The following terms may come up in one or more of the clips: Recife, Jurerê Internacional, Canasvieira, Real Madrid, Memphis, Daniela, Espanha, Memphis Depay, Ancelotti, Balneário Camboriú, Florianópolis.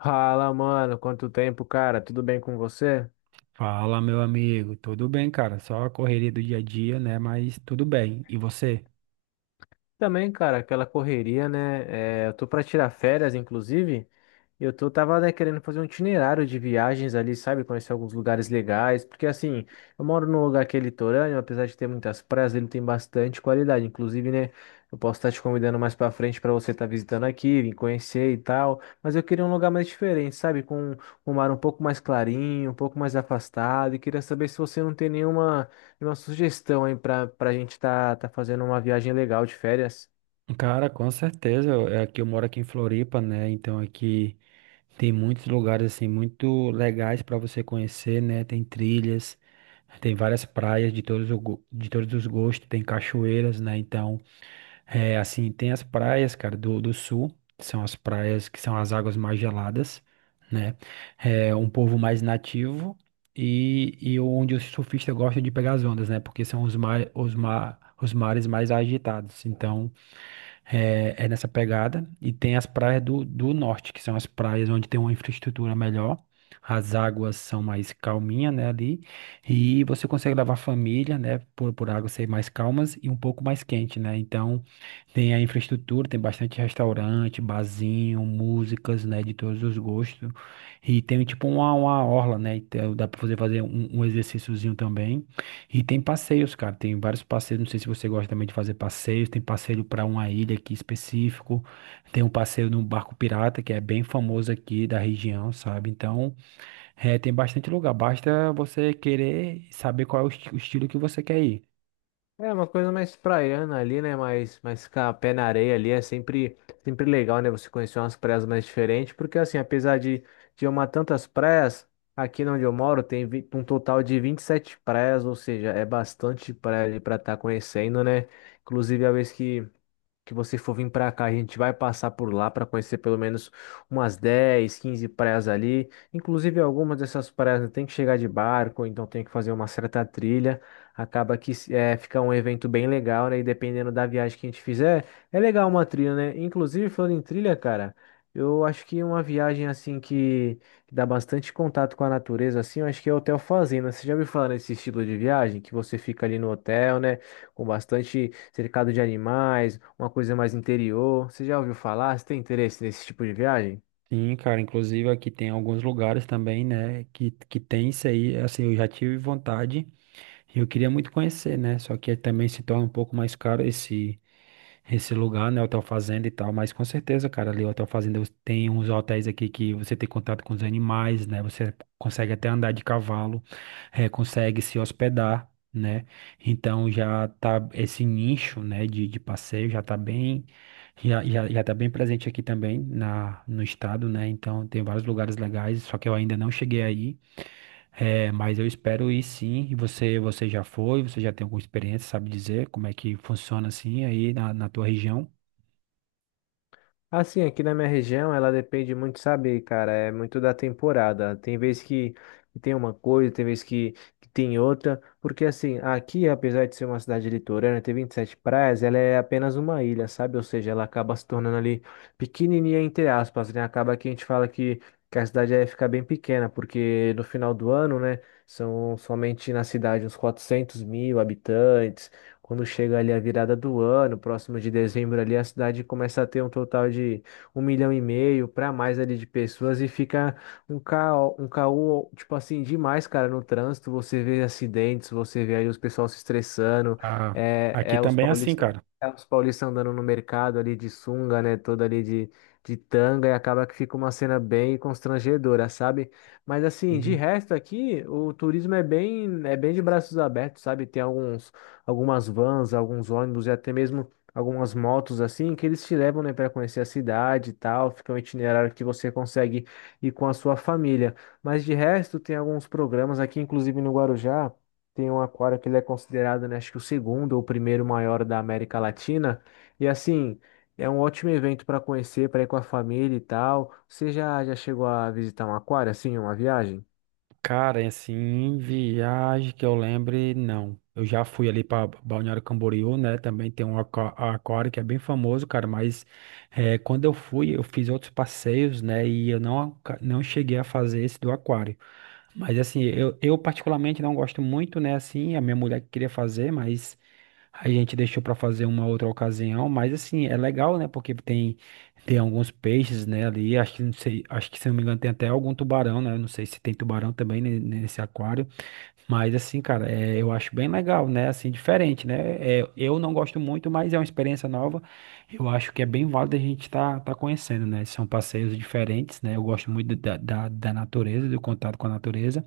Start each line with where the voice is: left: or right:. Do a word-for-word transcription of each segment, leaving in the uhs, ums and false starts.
left: Fala, mano, quanto tempo, cara? Tudo bem com você?
right: Fala, meu amigo. Tudo bem, cara? Só a correria do dia a dia, né? Mas tudo bem. E você?
left: Também, cara, aquela correria, né? É, eu tô pra tirar férias, inclusive, e eu tô, tava, né, querendo fazer um itinerário de viagens ali, sabe? Conhecer alguns lugares legais, porque assim, eu moro num lugar que é litorâneo, apesar de ter muitas praias, ele tem bastante qualidade, inclusive, né? Eu posso estar te convidando mais pra frente pra você estar visitando aqui, vir conhecer e tal, mas eu queria um lugar mais diferente, sabe? Com um mar um pouco mais clarinho, um pouco mais afastado, e queria saber se você não tem nenhuma. E uma sugestão aí pra, pra gente tá, tá fazendo uma viagem legal de férias.
right: Cara, com certeza. É que eu moro aqui em Floripa, né? Então aqui tem muitos lugares assim muito legais para você conhecer, né? Tem trilhas, tem várias praias de todos, o go- de todos os gostos, tem cachoeiras, né? Então, é, assim, tem as praias, cara, do, do sul, que são as praias que são as águas mais geladas, né? É um povo mais nativo e, e onde os surfistas gostam de pegar as ondas, né? Porque são os, mar, os, mar, os mares mais agitados. Então, é, é nessa pegada. E tem as praias do, do norte, que são as praias onde tem uma infraestrutura melhor. As águas são mais calminhas, né, ali. E você consegue levar a família, né, por, por águas ser mais calmas e um pouco mais quente, né? Então, tem a infraestrutura, tem bastante restaurante, barzinho, músicas, né, de todos os gostos. E tem, tipo, uma, uma orla, né? Então, dá para você fazer um, um exercíciozinho também. E tem passeios, cara. Tem vários passeios. Não sei se você gosta também de fazer passeios. Tem passeio para uma ilha aqui específico. Tem um passeio num barco pirata, que é bem famoso aqui da região, sabe? Então, é, tem bastante lugar. Basta você querer saber qual é o esti- o estilo que você quer ir.
left: É uma coisa mais praiana ali, né? Mais, mais ficar pé na areia ali é sempre, sempre legal, né? Você conhecer umas praias mais diferentes. Porque assim, apesar de, de eu amar tantas praias, aqui onde eu moro tem vi- um total de vinte e sete praias, ou seja, é bastante praia ali pra estar conhecendo, né? Inclusive a vez que, que você for vir para cá, a gente vai passar por lá para conhecer pelo menos umas dez, quinze praias ali. Inclusive, algumas dessas praias né, tem que chegar de barco, ou então tem que fazer uma certa trilha. Acaba que é, fica um evento bem legal, né? E dependendo da viagem que a gente fizer, é legal uma trilha, né? Inclusive, falando em trilha, cara, eu acho que uma viagem assim que, que dá bastante contato com a natureza, assim, eu acho que é o Hotel Fazenda. Você já ouviu falar nesse estilo de viagem? Que você fica ali no hotel, né? Com bastante cercado de animais, uma coisa mais interior. Você já ouviu falar? Você tem interesse nesse tipo de viagem?
right: Sim, cara. Inclusive aqui tem alguns lugares também, né? Que, que tem isso aí. Assim, eu já tive vontade. E eu queria muito conhecer, né? Só que também se torna um pouco mais caro esse esse lugar, né? Hotel Fazenda e tal. Mas com certeza, cara, ali o Hotel Fazenda você tem uns hotéis aqui que você tem contato com os animais, né? Você consegue até andar de cavalo, eh, consegue se hospedar, né? Então já tá esse nicho, né, de, de passeio já tá bem. Já, já, já tá bem presente aqui também na, no estado, né? Então tem vários lugares legais, só que eu ainda não cheguei aí. É, mas eu espero ir sim. E você, você já foi, você já tem alguma experiência, sabe dizer como é que funciona assim aí na, na tua região?
left: Assim, aqui na minha região, ela depende muito, sabe, cara, é muito da temporada. Tem vez que que tem uma coisa, tem vez que, que tem outra, porque assim, aqui, apesar de ser uma cidade litorânea, ter vinte e sete praias, ela é apenas uma ilha, sabe? Ou seja, ela acaba se tornando ali pequenininha, entre aspas, né? Acaba que a gente fala que, que a cidade ia ficar bem pequena, porque no final do ano, né, são somente na cidade uns quatrocentos mil habitantes. Quando chega ali a virada do ano, próximo de dezembro ali, a cidade começa a ter um total de um milhão e meio para mais ali de pessoas e fica um caos, um caos, tipo assim, demais, cara, no trânsito. Você vê acidentes, você vê aí os pessoal se estressando,
right: Ah,
left: é,
right: aqui
left: é os
right: também é assim,
left: paulistas,
right: cara.
left: é os paulistas andando no mercado ali de sunga, né, toda ali de, de tanga, e acaba que fica uma cena bem constrangedora, sabe? Mas assim, de
right: Uhum.
left: resto aqui, o turismo é bem, é bem de braços abertos, sabe? Tem alguns algumas vans, alguns ônibus e até mesmo algumas motos assim, que eles te levam, né, para conhecer a cidade e tal. Fica um itinerário que você consegue ir com a sua família. Mas de resto, tem alguns programas aqui, inclusive no Guarujá, tem um aquário que ele é considerado, né, acho que o segundo ou o primeiro maior da América Latina. E assim, é um ótimo evento para conhecer, para ir com a família e tal. Você já, já chegou a visitar um aquário assim, em uma viagem?
right: Cara, é assim, em viagem que eu lembre, não. Eu já fui ali para Balneário Camboriú, né? Também tem um aqua- aquário que é bem famoso, cara. Mas eh, quando eu fui, eu fiz outros passeios, né? E eu não, aca- não cheguei a fazer esse do aquário. Mas assim, eu, eu particularmente não gosto muito, né? Assim, a minha mulher que queria fazer, mas. A gente deixou para fazer uma outra ocasião, mas assim, é legal, né? Porque tem, tem alguns peixes, né, ali. Acho que não sei, acho que se não me engano tem até algum tubarão, né? Eu não sei se tem tubarão também ne- nesse aquário. Mas assim, cara, é, eu acho bem legal, né? Assim, diferente, né? É, eu não gosto muito, mas é uma experiência nova. Eu acho que é bem válido a gente tá, tá conhecendo, né? São passeios diferentes, né? Eu gosto muito da, da, da natureza, do contato com a natureza.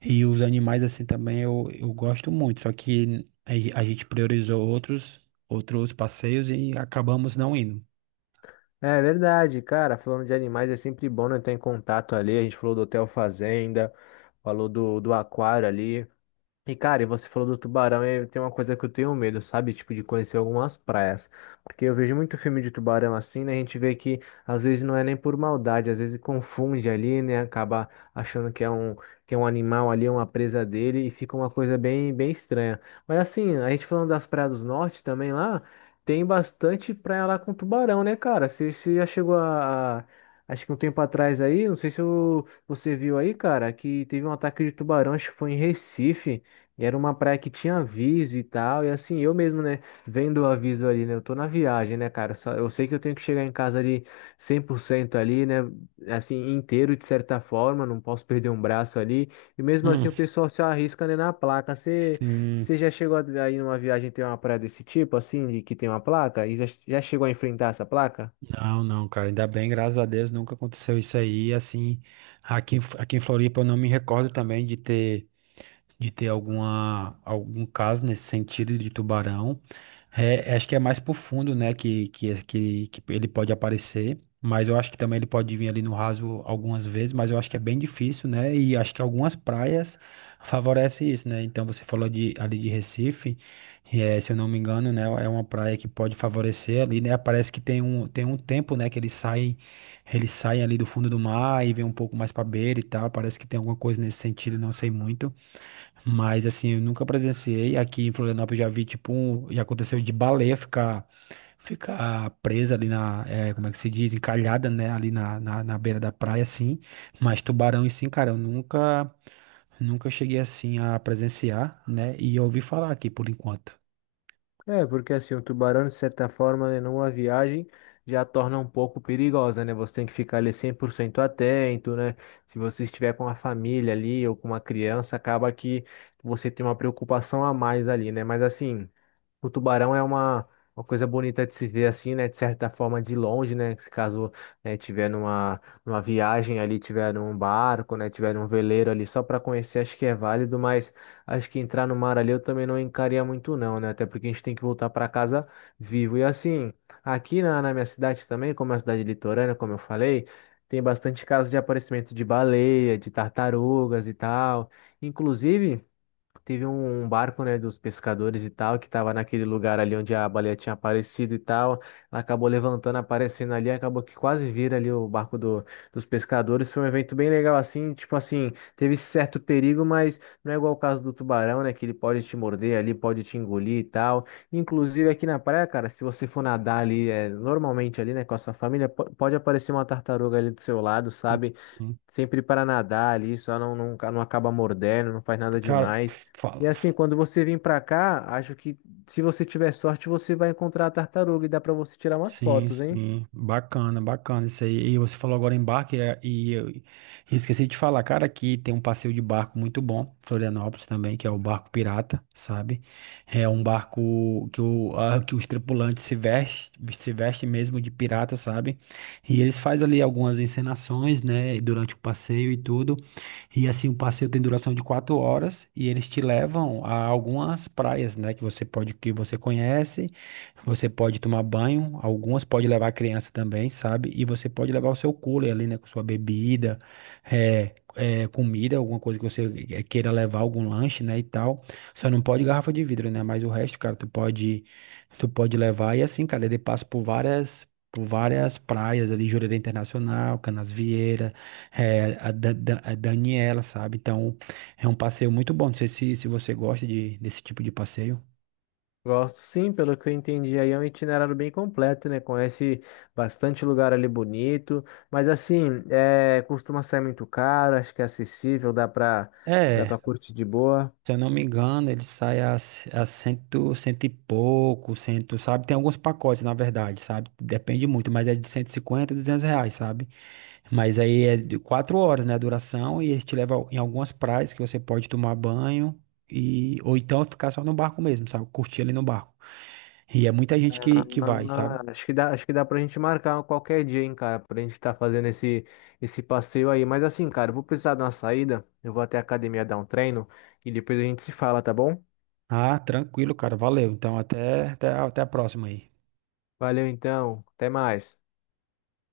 right: E os animais assim também eu, eu gosto muito, só que a a gente priorizou outros outros passeios e acabamos não indo.
left: É verdade, cara. Falando de animais, é sempre bom, né, estar em contato ali. A gente falou do Hotel Fazenda, falou do, do aquário ali. E, cara, e você falou do tubarão, e tem uma coisa que eu tenho medo, sabe? Tipo, de conhecer algumas praias. Porque eu vejo muito filme de tubarão assim, né? A gente vê que às vezes não é nem por maldade, às vezes confunde ali, né? Acaba achando que é um, que é um animal ali, uma presa dele, e fica uma coisa bem, bem estranha. Mas assim, a gente falando das praias do norte também lá, tem bastante praia lá com tubarão, né, cara? Você, você já chegou a. a- acho que um tempo atrás aí, não sei se o- você viu aí, cara, que teve um ataque de tubarão, acho que foi em Recife. E era uma praia que tinha aviso e tal, e assim, eu mesmo, né, vendo o aviso ali, né, eu tô na viagem, né, cara, só, eu sei que eu tenho que chegar em casa ali cem por cento ali, né, assim, inteiro de certa forma, não posso perder um braço ali, e mesmo
right: Hum,
left: assim o pessoal se arrisca, né, na placa, você
right: sim.
left: você já, chegou aí numa viagem, tem uma praia desse tipo, assim, de que tem uma placa, e já, já chegou a enfrentar essa placa?
right: Não, não, cara, ainda bem, graças a Deus, nunca aconteceu isso aí, assim, aqui, em F- aqui em Floripa eu não me recordo também de ter de ter alguma, algum caso nesse sentido de tubarão. É, é, acho que é mais pro fundo, né, que, que, que, que ele pode aparecer, mas eu acho que também ele pode vir ali no raso algumas vezes, mas eu acho que é bem difícil, né, e acho que algumas praias favorecem isso, né, então você falou de, ali de Recife, e, eh, se eu não me engano, né, é uma praia que pode favorecer ali, né, parece que tem um, tem um tempo, né, que eles saem, eles saem ali do fundo do mar e vem um pouco mais pra beira e tal, parece que tem alguma coisa nesse sentido, não sei muito, mas assim, eu nunca presenciei. Aqui em Florianópolis já vi, tipo, um, já aconteceu de baleia ficar, ficar, presa ali na, eh, como é que se diz? Encalhada, né? Ali na, na, na beira da praia, assim. Mas tubarão e sim cara, eu nunca, nunca cheguei assim a presenciar, né? E eu ouvi falar aqui por enquanto.
left: É, porque assim, o tubarão, de certa forma, né, numa viagem já torna um pouco perigosa, né? Você tem que ficar ali cem por cento atento, né? Se você estiver com a família ali ou com uma criança, acaba que você tem uma preocupação a mais ali, né? Mas assim, o tubarão é uma, uma coisa bonita de se ver assim, né? De certa forma, de longe, né? Se caso, né, tiver numa, numa viagem ali, tiver num barco, né? Tiver num veleiro ali, só para conhecer, acho que é válido, mas acho que entrar no mar ali eu também não encaria muito, não, né? Até porque a gente tem que voltar para casa vivo. E assim, aqui na, na minha cidade também, como é uma cidade litorânea, como eu falei, tem bastante casos de aparecimento de baleia, de tartarugas e tal. Inclusive, teve um um barco, né, dos pescadores e tal, que tava naquele lugar ali onde a baleia tinha aparecido e tal. Ela acabou levantando, aparecendo ali, acabou que quase vira ali o barco do, dos pescadores. Foi um evento bem legal assim, tipo assim, teve esse certo perigo, mas não é igual o caso do tubarão, né, que ele pode te morder ali, pode te engolir e tal. Inclusive aqui na praia, cara, se você for nadar ali, é, normalmente ali, né, com a sua família, po- pode aparecer uma tartaruga ali do seu lado, sabe?
right: Hum.
left: Sempre para nadar ali, só não, não, não acaba mordendo, não faz nada
right: Cara,
left: demais.
right: fala.
left: E assim, quando você vir para cá, acho que se você tiver sorte, você vai encontrar a tartaruga e dá para você tirar umas
right: Sim,
left: fotos, hein?
right: sim, bacana, bacana isso aí. E você falou agora em barco, e, e eu e esqueci de falar, cara, aqui tem um passeio de barco muito bom, Florianópolis também, que é o barco pirata, sabe? É um barco que, o, a- que os tripulantes se vestem, se vestem mesmo de pirata, sabe? E eles fazem ali algumas encenações, né, durante o passeio e tudo. E assim, o passeio tem duração de quatro horas e eles te levam a algumas praias, né, que você pode, que você conhece. Você pode tomar banho, algumas pode levar a criança também, sabe? E você pode levar o seu cooler ali, né? Com sua bebida, eh, eh, comida, alguma coisa que você eh, queira levar, algum lanche, né? E tal. Só não pode garrafa de vidro, né? Mas o resto, cara, tu pode, tu pode levar. E assim, cara, ele passa por várias. Por várias praias ali, Jurerê Internacional, Canasvieira, eh, a Da- Da- a Daniela, sabe? Então, é um passeio muito bom. Não sei se, se você gosta de, desse tipo de passeio.
left: Gosto sim, pelo que eu entendi aí, é um itinerário bem completo, né? Conhece bastante lugar ali bonito, mas assim, é, costuma sair muito caro, acho que é acessível, dá para dá
right: É,
left: para curtir de boa.
right: se eu não me engano, ele sai a, c- a cento, cento e pouco, cento, sabe? Tem alguns pacotes, na verdade, sabe? Depende muito, mas é de cento e cinquenta, duzentos reais, sabe? Mas aí é de quatro horas, né, a duração, e ele te leva em algumas praias que você pode tomar banho, e ou então ficar só no barco mesmo, sabe? Curtir ali no barco. E é muita gente que, que vai, sabe?
left: Ah, acho que dá, acho que dá pra gente marcar qualquer dia, hein, cara, pra gente tá fazendo esse, esse passeio aí. Mas assim, cara, eu vou precisar de uma saída. Eu vou até a academia dar um treino e depois a gente se fala, tá bom?
right: Ah, tranquilo, cara, valeu. Então até, até, a- até a próxima aí.
left: Valeu então, até mais.